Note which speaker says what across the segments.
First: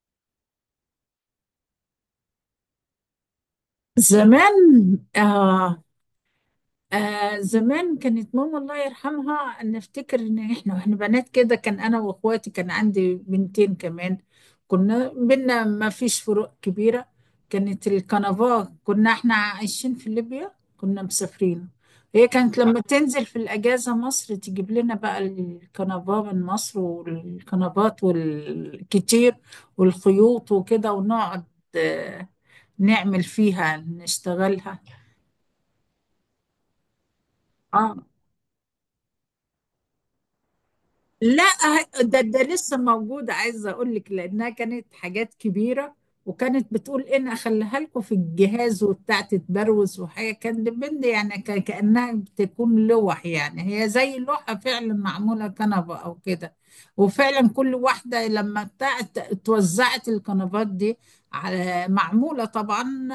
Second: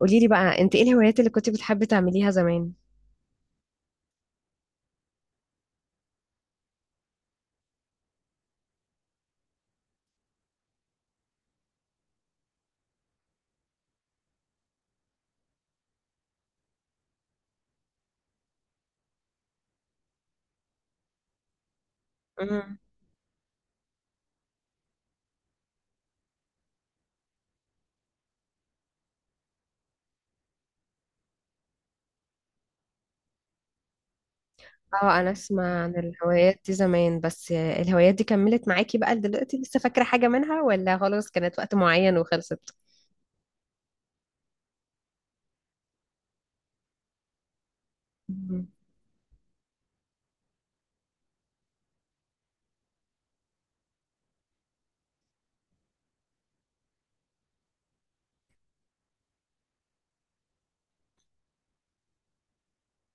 Speaker 1: قولي لي بقى انت ايه الهوايات اللي كنت بتحبي تعمليها زمان؟
Speaker 2: زمان، آه، آه، زمان كانت ماما الله يرحمها، نفتكر ان احنا واحنا بنات كده، كان انا واخواتي، كان عندي بنتين كمان. كنا بينا ما فيش فروق كبيرة. كانت الكنفاه، كنا احنا عايشين في ليبيا، كنا مسافرين. هي كانت لما تنزل في الأجازة مصر تجيب لنا بقى الكنفاه من مصر والكنفات والكتير والخيوط وكده، ونقعد آه، نعمل فيها نشتغلها.
Speaker 1: اه، انا اسمع عن الهوايات دي زمان، بس
Speaker 2: اه،
Speaker 1: الهوايات دي كملت معاكي بقى دلوقتي؟ لسه فاكرة حاجة منها ولا خلاص
Speaker 2: لا،
Speaker 1: كانت وقت معين
Speaker 2: ده
Speaker 1: وخلصت؟
Speaker 2: لسه موجودة. عايزة أقول لك لأنها كانت حاجات كبيرة. وكانت بتقول إن أخليها لكم في
Speaker 1: مم.
Speaker 2: الجهاز وبتاع، تتبروز، وحاجة كان بند يعني كأنها بتكون لوح، يعني هي زي لوحة فعلا معمولة كنبة أو كده. وفعلا كل واحدة لما بتاعت، اتوزعت الكنبات دي على معمولة طبعا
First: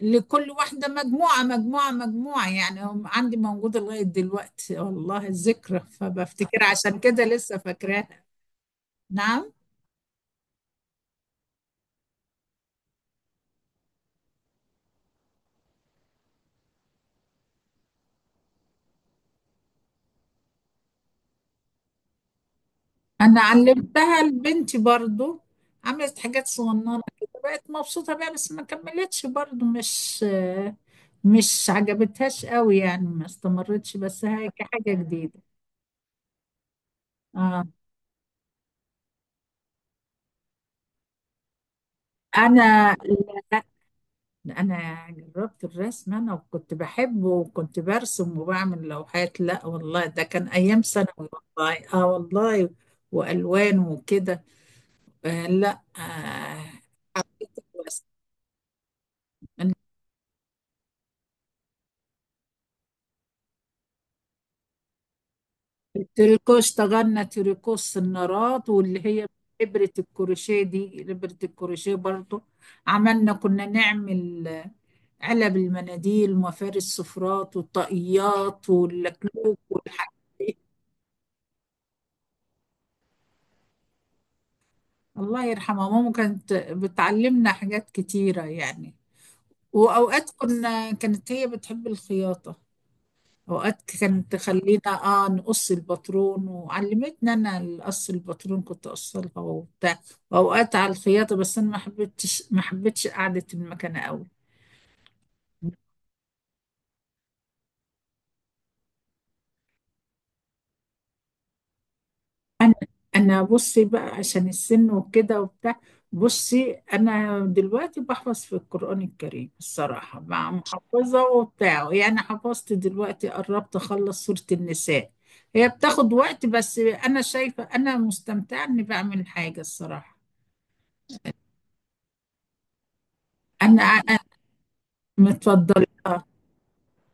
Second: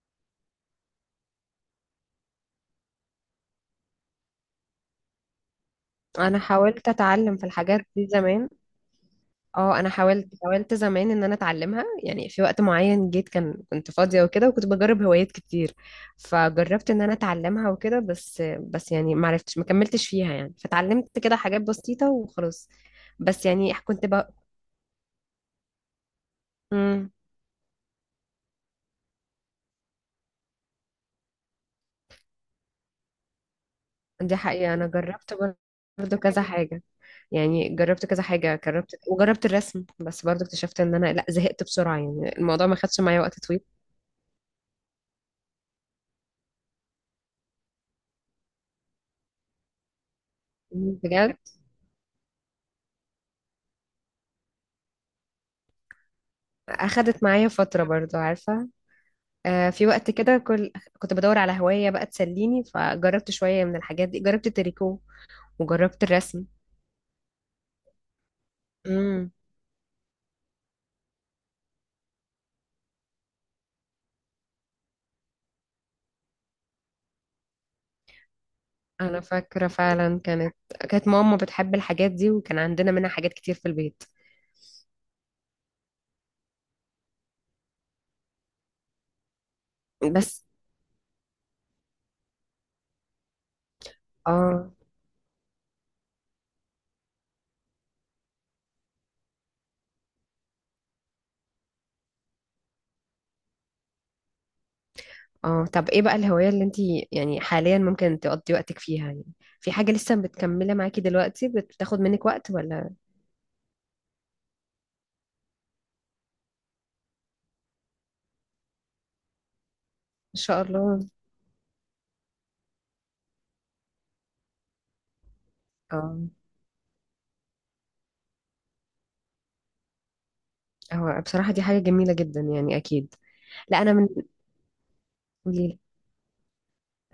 Speaker 2: لكل واحدة، مجموعة مجموعة مجموعة يعني هم، عندي موجودة لغاية دلوقتي والله، الذكرى،
Speaker 1: انا
Speaker 2: فبفتكر
Speaker 1: حاولت
Speaker 2: عشان كده
Speaker 1: اتعلم في
Speaker 2: لسه
Speaker 1: الحاجات دي
Speaker 2: فاكراها.
Speaker 1: زمان.
Speaker 2: نعم.
Speaker 1: اه، انا حاولت زمان ان انا اتعلمها، يعني في وقت معين جيت، كنت فاضية وكده، وكنت بجرب هوايات كتير، فجربت ان انا اتعلمها وكده، بس يعني ما عرفتش ما كملتش فيها، يعني فتعلمت كده حاجات بسيطة وخلاص.
Speaker 2: أنا
Speaker 1: بس يعني كنت
Speaker 2: علمتها لبنتي برضو، عملت حاجات صغننة
Speaker 1: بقى،
Speaker 2: كده، بقت مبسوطة بيها، بس ما كملتش برضو، مش عجبتهاش قوي يعني، ما استمرتش، بس
Speaker 1: دي
Speaker 2: هي
Speaker 1: حقيقة أنا
Speaker 2: كحاجة جديدة.
Speaker 1: جربت برضه كذا حاجة،
Speaker 2: آه.
Speaker 1: يعني جربت كذا حاجة، جربت وجربت الرسم، بس برضه اكتشفت إن أنا لأ، زهقت بسرعة، يعني الموضوع ما
Speaker 2: أنا
Speaker 1: خدش معايا وقت طويل.
Speaker 2: انا جربت الرسم انا، وكنت بحبه وكنت برسم وبعمل لوحات. لا والله، ده كان ايام ثانوي.
Speaker 1: بجد
Speaker 2: والله، اه والله، والوان وكده. آه لا آه،
Speaker 1: أخدت معايا
Speaker 2: حبيت
Speaker 1: فترة
Speaker 2: الرسم
Speaker 1: برضه، عارفة؟
Speaker 2: أنا.
Speaker 1: في وقت كده، كنت بدور على هواية بقى تسليني، فجربت شوية من الحاجات دي، جربت التريكو وجربت الرسم.
Speaker 2: التريكو اشتغلنا تريكو، السنارات واللي هي
Speaker 1: امم،
Speaker 2: ابرة الكروشيه دي، ابرة الكروشيه برضو. كنا نعمل آه، علب المناديل ومفارس السفرات والطاقيات
Speaker 1: أنا
Speaker 2: واللكلوك
Speaker 1: فاكرة
Speaker 2: والحاجات
Speaker 1: فعلا كانت،
Speaker 2: دي.
Speaker 1: كانت ماما بتحب الحاجات دي وكان عندنا منها حاجات كتير في البيت.
Speaker 2: الله يرحمها، ماما كانت بتعلمنا حاجات كتيرة يعني. وأوقات
Speaker 1: بس
Speaker 2: كانت هي بتحب الخياطة. أوقات كانت
Speaker 1: اه.
Speaker 2: تخلينا آه، نقص الباترون، وعلمتنا أنا القص، الباترون كنت أقصلها وبتاع. وأوقات على الخياطة، بس أنا ما حبيتش قعدة المكنة أوي.
Speaker 1: اه، طب ايه بقى الهواية اللي انتي يعني حاليا ممكن تقضي وقتك فيها؟ يعني في حاجة لسه بتكملة معاكي دلوقتي بتاخد منك وقت
Speaker 2: انا
Speaker 1: ولا ان
Speaker 2: انا بصي بقى عشان السن وكده وبتاع. بصي، انا دلوقتي بحفظ في القرآن الكريم الصراحة، مع
Speaker 1: شاء الله؟
Speaker 2: محفظة وبتاع يعني. حفظت دلوقتي، قربت اخلص سورة النساء. هي بتاخد
Speaker 1: اه،
Speaker 2: وقت، بس انا شايفة انا مستمتعة اني بعمل حاجة الصراحة.
Speaker 1: هو بصراحة دي حاجة جميلة جدا، يعني اكيد. لا
Speaker 2: انا
Speaker 1: انا من
Speaker 2: أنا
Speaker 1: قوليلي.
Speaker 2: متفضلة.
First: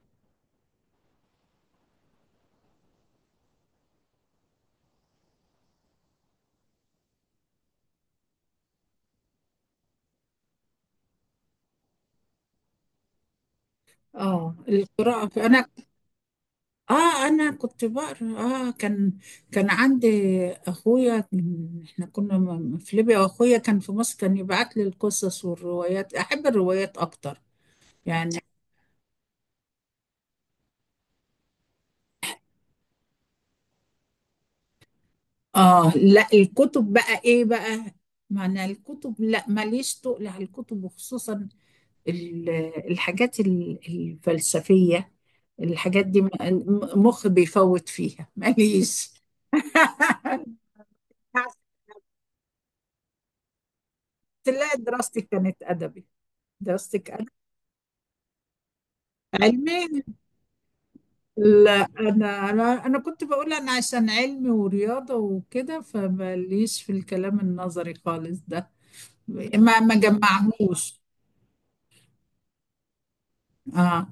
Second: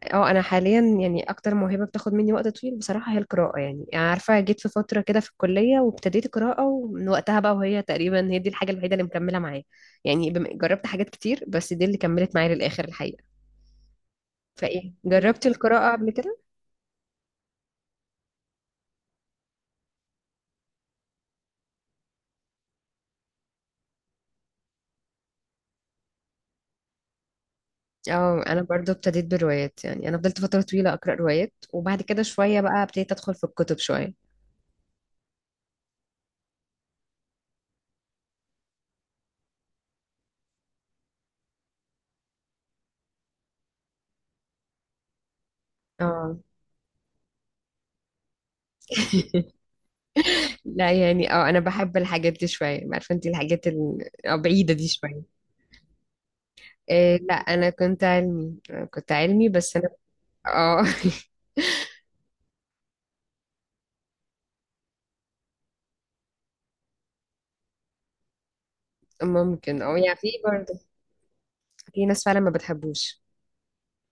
Speaker 1: اه، انا حاليا يعني اكتر موهبة بتاخد مني وقت طويل بصراحة هي القراءة، يعني يعني عارفة، جيت في فترة كده في الكلية وابتديت قراءة، ومن وقتها بقى، وهي تقريبا هي دي الحاجة الوحيدة اللي مكملة معايا. يعني بم- جربت حاجات كتير، بس دي اللي كملت معايا للآخر الحقيقة.
Speaker 2: اه،
Speaker 1: فايه،
Speaker 2: القراءة
Speaker 1: جربتي
Speaker 2: انا.
Speaker 1: القراءة قبل كده؟
Speaker 2: اه، انا كنت بقرا. اه، كان، عندي اخويا، احنا كنا في ليبيا، واخويا كان في مصر، كان يبعت لي القصص والروايات. احب الروايات اكتر يعني.
Speaker 1: اه، انا برضو ابتديت بروايات، يعني انا فضلت فتره طويله اقرا روايات، وبعد كده شويه بقى ابتديت ادخل في الكتب شويه.
Speaker 2: اه، لا، الكتب بقى ايه بقى؟ معنى الكتب، لا ماليش تقل على الكتب، وخصوصا ال- الحاجات الفلسفية. الحاجات دي،
Speaker 1: اه
Speaker 2: مخي بيفوت فيها، ماليش.
Speaker 1: لا، يعني اه، انا بحب الحاجات دي شويه، عارفه انت الحاجات بعيده
Speaker 2: تلاقي
Speaker 1: دي
Speaker 2: دراستي
Speaker 1: شويه.
Speaker 2: كانت ادبي. دراستي.
Speaker 1: إيه لا، انا كنت علمي، كنت علمي، بس
Speaker 2: علمي.
Speaker 1: انا اه.
Speaker 2: لا، انا انا أنا كنت بقول انا عشان علمي ورياضه وكده، فماليش في الكلام النظري خالص ده. ما
Speaker 1: ممكن،
Speaker 2: ما
Speaker 1: اه، يعني في برضو،
Speaker 2: جمعهوش.
Speaker 1: في ناس فعلا ما بتحبوش،
Speaker 2: اه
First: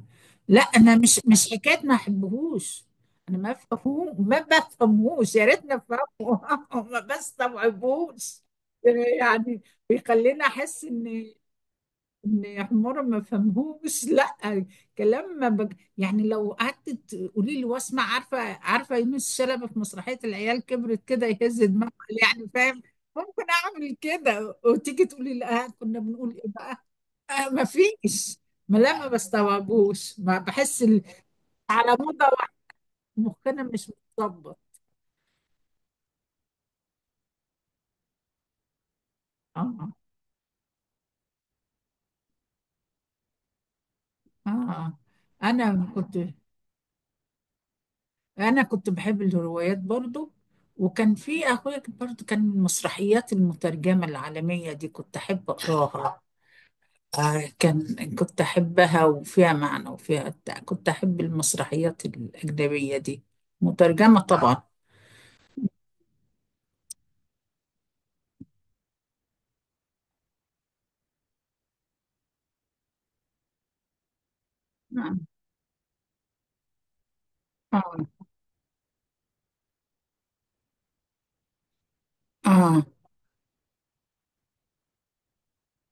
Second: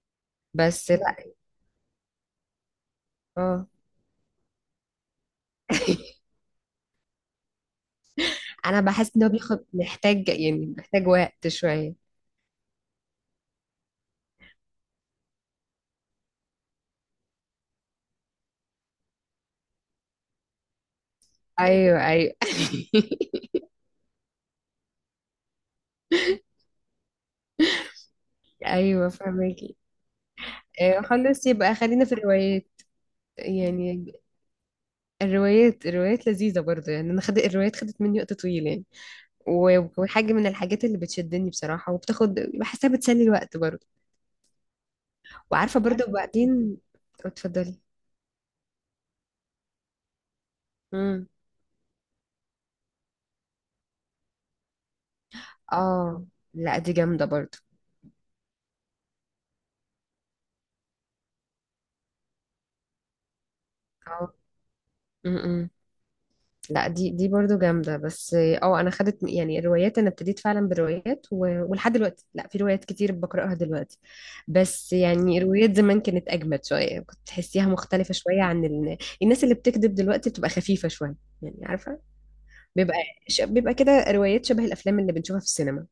Speaker 2: لا،
Speaker 1: بس
Speaker 2: انا
Speaker 1: لا
Speaker 2: مش حكايه ما احبهوش. انا ما
Speaker 1: اه.
Speaker 2: بفهمه، ما بفهموش، يا ريتني افهمه ما بستوعبهوش.
Speaker 1: انا بحس ان هو
Speaker 2: يعني
Speaker 1: بياخد محتاج،
Speaker 2: بيخليني
Speaker 1: يعني
Speaker 2: احس
Speaker 1: محتاج
Speaker 2: ان
Speaker 1: وقت شويه.
Speaker 2: ان يا حمارة ما فهمهوش لا، كلام ما بج... يعني لو قعدت تقولي لي واسمع، عارفه يونس شلبي في مسرحيه العيال كبرت كده يهز دماغه،
Speaker 1: ايوه ايوه.
Speaker 2: يعني فاهم. ممكن اعمل كده، وتيجي تقولي لا، كنا بنقول ايه بقى؟ آه، ما فيش. ما
Speaker 1: ايوه فهمكي.
Speaker 2: بستوعبوش، ما بحس
Speaker 1: آه، خلاص، يبقى
Speaker 2: على
Speaker 1: خلينا في
Speaker 2: مدى واحد،
Speaker 1: الروايات،
Speaker 2: مخنا مش
Speaker 1: يعني
Speaker 2: متظبط.
Speaker 1: الروايات لذيذة برضه، يعني أنا خدت الروايات، خدت مني وقت طويل يعني. و-
Speaker 2: اه،
Speaker 1: وحاجة من الحاجات اللي بتشدني بصراحة وبتاخد، بحسها بتسلي الوقت برضه.
Speaker 2: اه، آه.
Speaker 1: وعارفة
Speaker 2: انا
Speaker 1: برضه
Speaker 2: كنت
Speaker 1: وبعدين اتفضلي.
Speaker 2: انا كنت بحب الروايات برضو. وكان
Speaker 1: امم،
Speaker 2: في اخويا برضو، كان المسرحيات المترجمه العالميه دي كنت احب اقراها.
Speaker 1: اه لا دي جامدة
Speaker 2: آه،
Speaker 1: برضه.
Speaker 2: كنت احبها، وفيها معنى وفيها بتاع. كنت احب المسرحيات الاجنبيه دي، مترجمه آه. طبعا.
Speaker 1: اه، لا دي برضو جامدة، بس اه انا خدت، يعني الروايات انا ابتديت فعلا بروايات، و... ولحد دلوقتي، لا في روايات كتير بقرأها دلوقتي. بس يعني روايات زمان كانت اجمد شوية، كنت تحسيها
Speaker 2: اه،
Speaker 1: مختلفة شوية عن ال... الناس اللي بتكذب دلوقتي بتبقى خفيفة شوية. يعني عارفة،
Speaker 2: اه،
Speaker 1: بيبقى ش... بيبقى كده روايات شبه الافلام اللي بنشوفها في السينما،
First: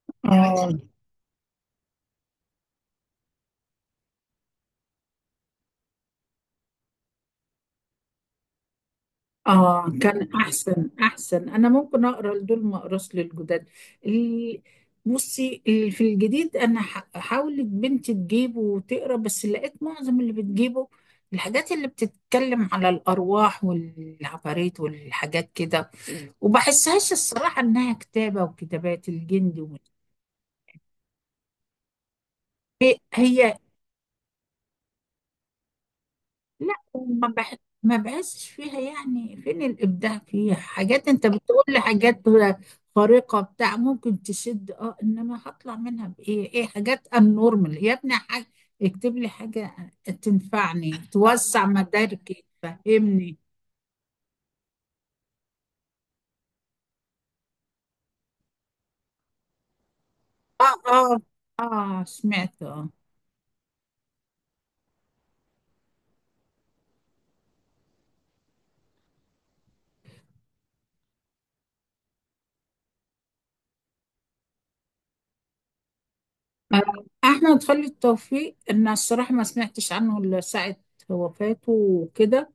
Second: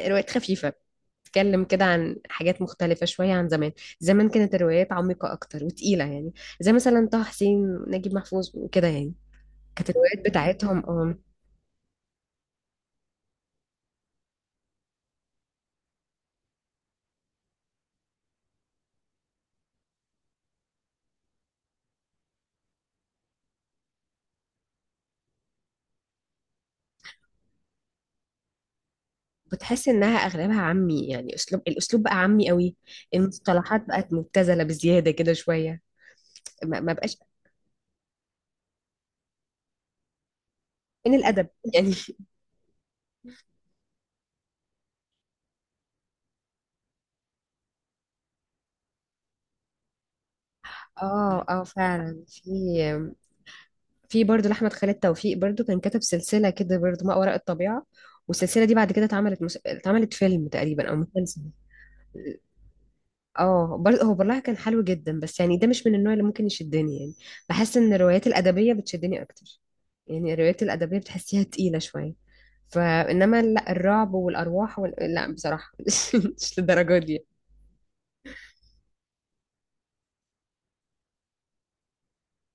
Speaker 1: روايات خفيفة،
Speaker 2: آه.
Speaker 1: بتتكلم كده عن حاجات مختلفة شوية عن زمان. زمان كانت الروايات عميقة أكتر وتقيلة، يعني زي مثلا طه حسين، نجيب محفوظ وكده يعني. كانت
Speaker 2: آه،
Speaker 1: الروايات
Speaker 2: كان،
Speaker 1: بتاعتهم
Speaker 2: أحسن،
Speaker 1: اه.
Speaker 2: أحسن، أنا ممكن أقرأ لدول، ما أقراش للجداد. ال- بصي، في الجديد، أنا حاولت بنتي تجيبه وتقرأ، بس لقيت معظم اللي بتجيبه الحاجات اللي بتتكلم على الأرواح والعفاريت والحاجات كده. وبحسهاش الصراحة إنها كتابة، وكتابات الجندي،
Speaker 1: بتحس انها اغلبها عامي، يعني الاسلوب بقى عامي قوي،
Speaker 2: هي
Speaker 1: المصطلحات بقت مبتذله بزياده كده شويه،
Speaker 2: لا،
Speaker 1: ما بقاش
Speaker 2: ما بحسش فيها، يعني فين الإبداع فيها؟ حاجات
Speaker 1: فين
Speaker 2: انت
Speaker 1: الادب
Speaker 2: بتقول لي
Speaker 1: يعني.
Speaker 2: حاجات خارقة بتاع ممكن تشد، اه، انما هطلع منها بإيه؟ ايه، حاجات النورمال يا ابني. حاجة، اكتب لي حاجة تنفعني،
Speaker 1: اه اه،
Speaker 2: توسع
Speaker 1: فعلا
Speaker 2: مداركي،
Speaker 1: في،
Speaker 2: تفهمني.
Speaker 1: في برضه لاحمد خالد توفيق، برضه كان كتب سلسله كده برضه، ما وراء الطبيعه، والسلسله دي بعد كده اتعملت مس... اتعملت فيلم
Speaker 2: اه،
Speaker 1: تقريبا او
Speaker 2: اه،
Speaker 1: مسلسل.
Speaker 2: اه، سمعت اه،
Speaker 1: اه برضه، هو برلها كان حلو جدا، بس يعني ده مش من النوع اللي ممكن يشدني، يعني بحس ان الروايات الادبيه بتشدني اكتر، يعني الروايات الادبيه بتحسيها تقيله شويه، فانما لا الرعب والارواح وال... لا بصراحه مش للدرجه
Speaker 2: آه،
Speaker 1: دي.
Speaker 2: احمد خالد توفيق ان الصراحه، ما سمعتش عنه الا ساعه وفاته وكده.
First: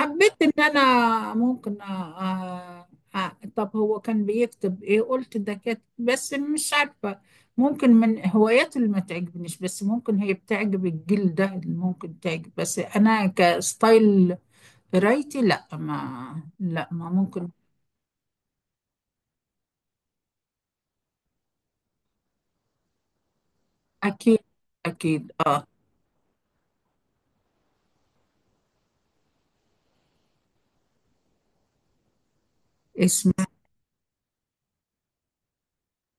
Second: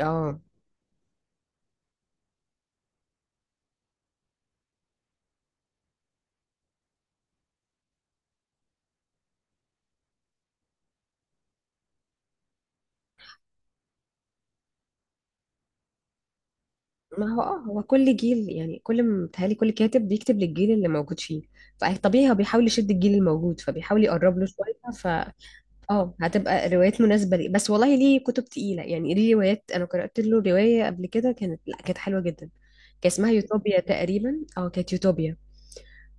Speaker 1: اه
Speaker 2: ان انا ممكن طب هو كان بيكتب ايه؟ قلت ده كاتب بس مش عارفه. ممكن من هواياته اللي ما تعجبنيش، بس ممكن هي بتعجب الجيل ده، اللي ممكن تعجب، بس انا كستايل قرايتي، لا ما
Speaker 1: ما هو،
Speaker 2: ممكن.
Speaker 1: اه هو كل جيل، يعني كل متهيألي كل كاتب بيكتب للجيل اللي موجود فيه، فطبيعي هو بيحاول يشد الجيل الموجود فبيحاول
Speaker 2: اكيد،
Speaker 1: يقرب له شويه.
Speaker 2: اكيد، اه،
Speaker 1: اه، هتبقى روايات مناسبة لي، بس والله ليه كتب تقيلة، يعني ليه روايات، أنا قرأت له رواية قبل كده كانت، لا كانت حلوة جدا. كان اسمها
Speaker 2: اسم.
Speaker 1: يوتوبيا تقريبا، اه كانت يوتوبيا.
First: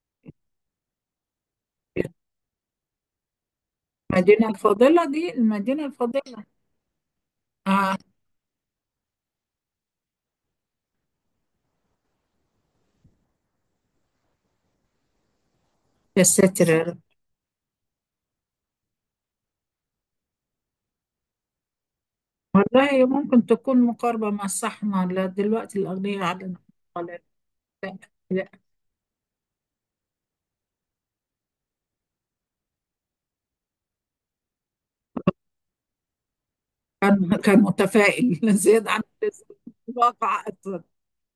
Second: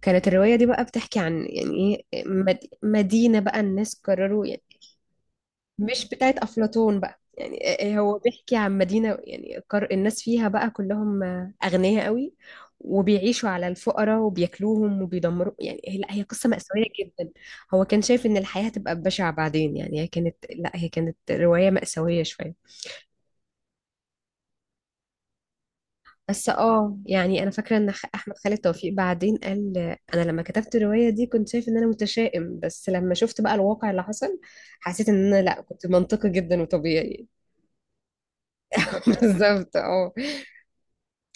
Speaker 1: كانت الرواية دي بقى بتحكي عن يعني ايه، مد- مدينة بقى الناس قرروا،
Speaker 2: المدينه الفاضله دي، المدينه
Speaker 1: مش بتاعت
Speaker 2: الفاضله.
Speaker 1: أفلاطون بقى يعني.
Speaker 2: آه،
Speaker 1: هو بيحكي عن مدينة، يعني القر- الناس فيها بقى كلهم أغنياء قوي، وبيعيشوا على الفقراء وبياكلوهم وبيدمروا، يعني هي- لا هي
Speaker 2: يا
Speaker 1: قصة
Speaker 2: ساتر يا
Speaker 1: مأساوية
Speaker 2: رب.
Speaker 1: جدا. هو كان شايف إن الحياة هتبقى بشعة بعدين، يعني هي كانت، لا هي كانت رواية مأساوية شوية.
Speaker 2: والله ممكن تكون مقاربة مع الصحنة، لا دلوقتي الأغنياء
Speaker 1: بس
Speaker 2: عدنا.
Speaker 1: اه
Speaker 2: ولا،
Speaker 1: يعني انا فاكره ان
Speaker 2: لا،
Speaker 1: خ- احمد
Speaker 2: لا،
Speaker 1: خالد توفيق بعدين قال انا لما كتبت الروايه دي كنت شايف ان انا متشائم، بس لما شفت بقى الواقع اللي حصل حسيت ان انا، لا كنت منطقي جدا وطبيعي.
Speaker 2: كان متفائل زيادة عن اللزوم
Speaker 1: بالظبط
Speaker 2: في
Speaker 1: اه.
Speaker 2: الواقع أصلا.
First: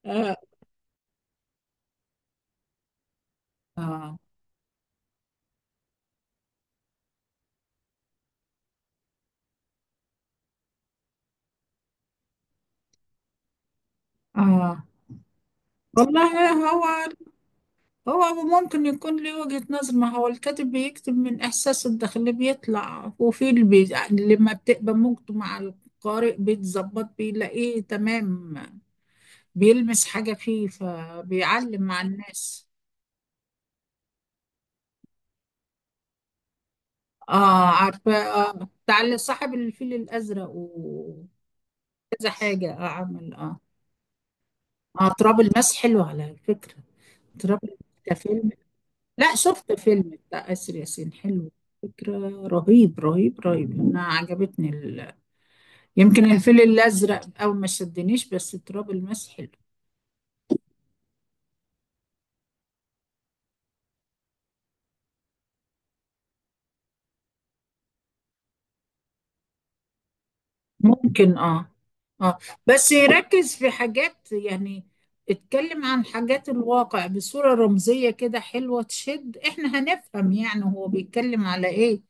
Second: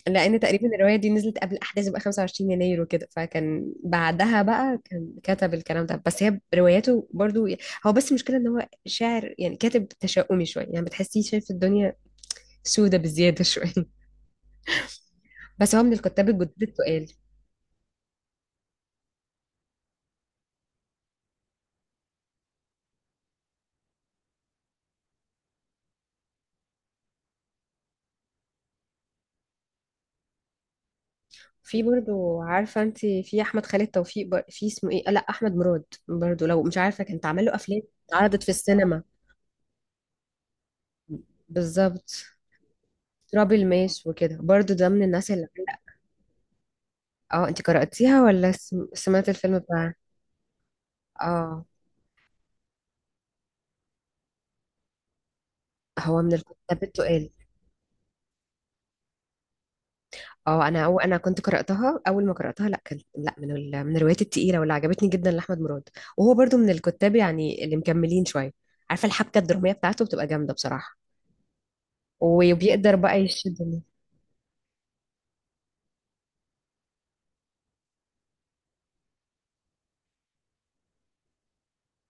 Speaker 2: آه،
Speaker 1: لان تقريبا الروايه دي نزلت قبل احداث بقى 25 يناير وكده، فكان
Speaker 2: آه،
Speaker 1: بعدها بقى كان كتب الكلام ده، بس هي رواياته برضو. هو بس المشكله ان هو شاعر يعني كاتب تشاؤمي شويه، يعني بتحسيه شايف الدنيا سودة بزياده شويه
Speaker 2: آه.
Speaker 1: بس هو من الكتاب
Speaker 2: والله،
Speaker 1: الجدد
Speaker 2: هو
Speaker 1: التقال.
Speaker 2: هو ممكن يكون له وجهة نظر. ما هو الكاتب بيكتب من إحساسه الداخلي، بيطلع وفي اللي لما بتبقى موجته مع القارئ بيتظبط، بيلاقيه تمام، بيلمس حاجة فيه، فبيعلم
Speaker 1: في
Speaker 2: مع
Speaker 1: برضو،
Speaker 2: الناس.
Speaker 1: عارفه انت، في احمد خالد توفيق بر- في اسمه ايه، لا احمد مراد برضو لو مش عارفه، كانت عمل له
Speaker 2: اه،
Speaker 1: افلام
Speaker 2: عارفة،
Speaker 1: اتعرضت في
Speaker 2: اه، بتاع
Speaker 1: السينما.
Speaker 2: اللي صاحب الفيل الأزرق وكذا
Speaker 1: بالظبط.
Speaker 2: حاجة، اه، عمل،
Speaker 1: تراب
Speaker 2: اه،
Speaker 1: الماس وكده برضو، ده من
Speaker 2: اه.
Speaker 1: الناس
Speaker 2: تراب
Speaker 1: اللي
Speaker 2: الماس حلو على فكرة.
Speaker 1: اه
Speaker 2: تراب
Speaker 1: انت
Speaker 2: الماس
Speaker 1: قرأتيها
Speaker 2: كفيلم،
Speaker 1: ولا سم- سمعت
Speaker 2: لا،
Speaker 1: الفيلم
Speaker 2: شفت
Speaker 1: بتاعها؟
Speaker 2: فيلم بتاع آسر ياسين، حلو
Speaker 1: اه،
Speaker 2: فكرة. رهيب رهيب رهيب، أنا عجبتني
Speaker 1: هو
Speaker 2: يمكن
Speaker 1: من
Speaker 2: الفيل
Speaker 1: الكتاب التقال،
Speaker 2: الأزرق أو ما شدنيش، بس تراب الماس حلو.
Speaker 1: اه انا، أو انا كنت قراتها اول ما قراتها، لا كان، لا من ال... من الروايات التقيله واللي عجبتني جدا لاحمد مراد، وهو برضو من الكتاب يعني اللي مكملين شويه، عارفه الحبكه الدراميه بتاعته بتبقى جامده بصراحه،
Speaker 2: ممكن، اه، اه. بس
Speaker 1: وبيقدر بقى
Speaker 2: يركز في
Speaker 1: يشدني.
Speaker 2: حاجات يعني، اتكلم عن حاجات الواقع بصورة رمزية كده حلوة تشد، احنا هنفهم يعني هو بيتكلم على ايه.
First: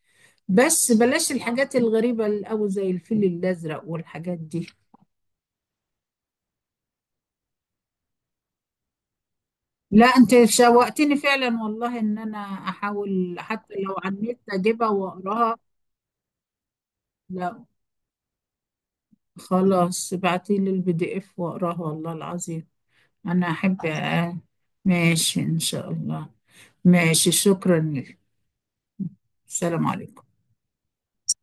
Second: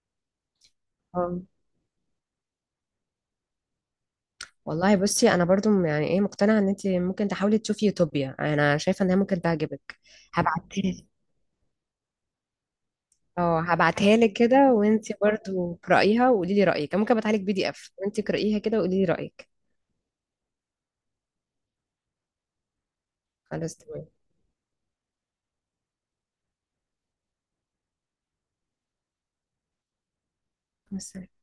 Speaker 2: بس بلاش
Speaker 1: اه،
Speaker 2: الحاجات الغريبة أوي زي الفيل الأزرق والحاجات دي.
Speaker 1: والله بصي انا برضو، يعني ايه، مقتنعه ان انت ممكن تحاولي تشوفي يوتوبيا، انا شايفه انها ممكن تعجبك.
Speaker 2: لا، انت
Speaker 1: هبعتها لك،
Speaker 2: شوقتني فعلا والله، ان انا احاول
Speaker 1: اه
Speaker 2: حتى لو على
Speaker 1: هبعتها لك
Speaker 2: النت
Speaker 1: كده،
Speaker 2: اجيبها
Speaker 1: وانت
Speaker 2: واقراها.
Speaker 1: برضو اقرايها وقولي لي رايك. أنا ممكن ابعتها لك بي
Speaker 2: لا
Speaker 1: دي اف وانت اقرايها كده وقولي لي رايك.
Speaker 2: خلاص، ابعتيلي البي دي اف واقراها والله العظيم. أنا
Speaker 1: خلاص
Speaker 2: أحب
Speaker 1: تمام،
Speaker 2: آه، ماشي إن شاء الله. ماشي، شكرا لك. السلام عليكم.
Speaker 1: بس.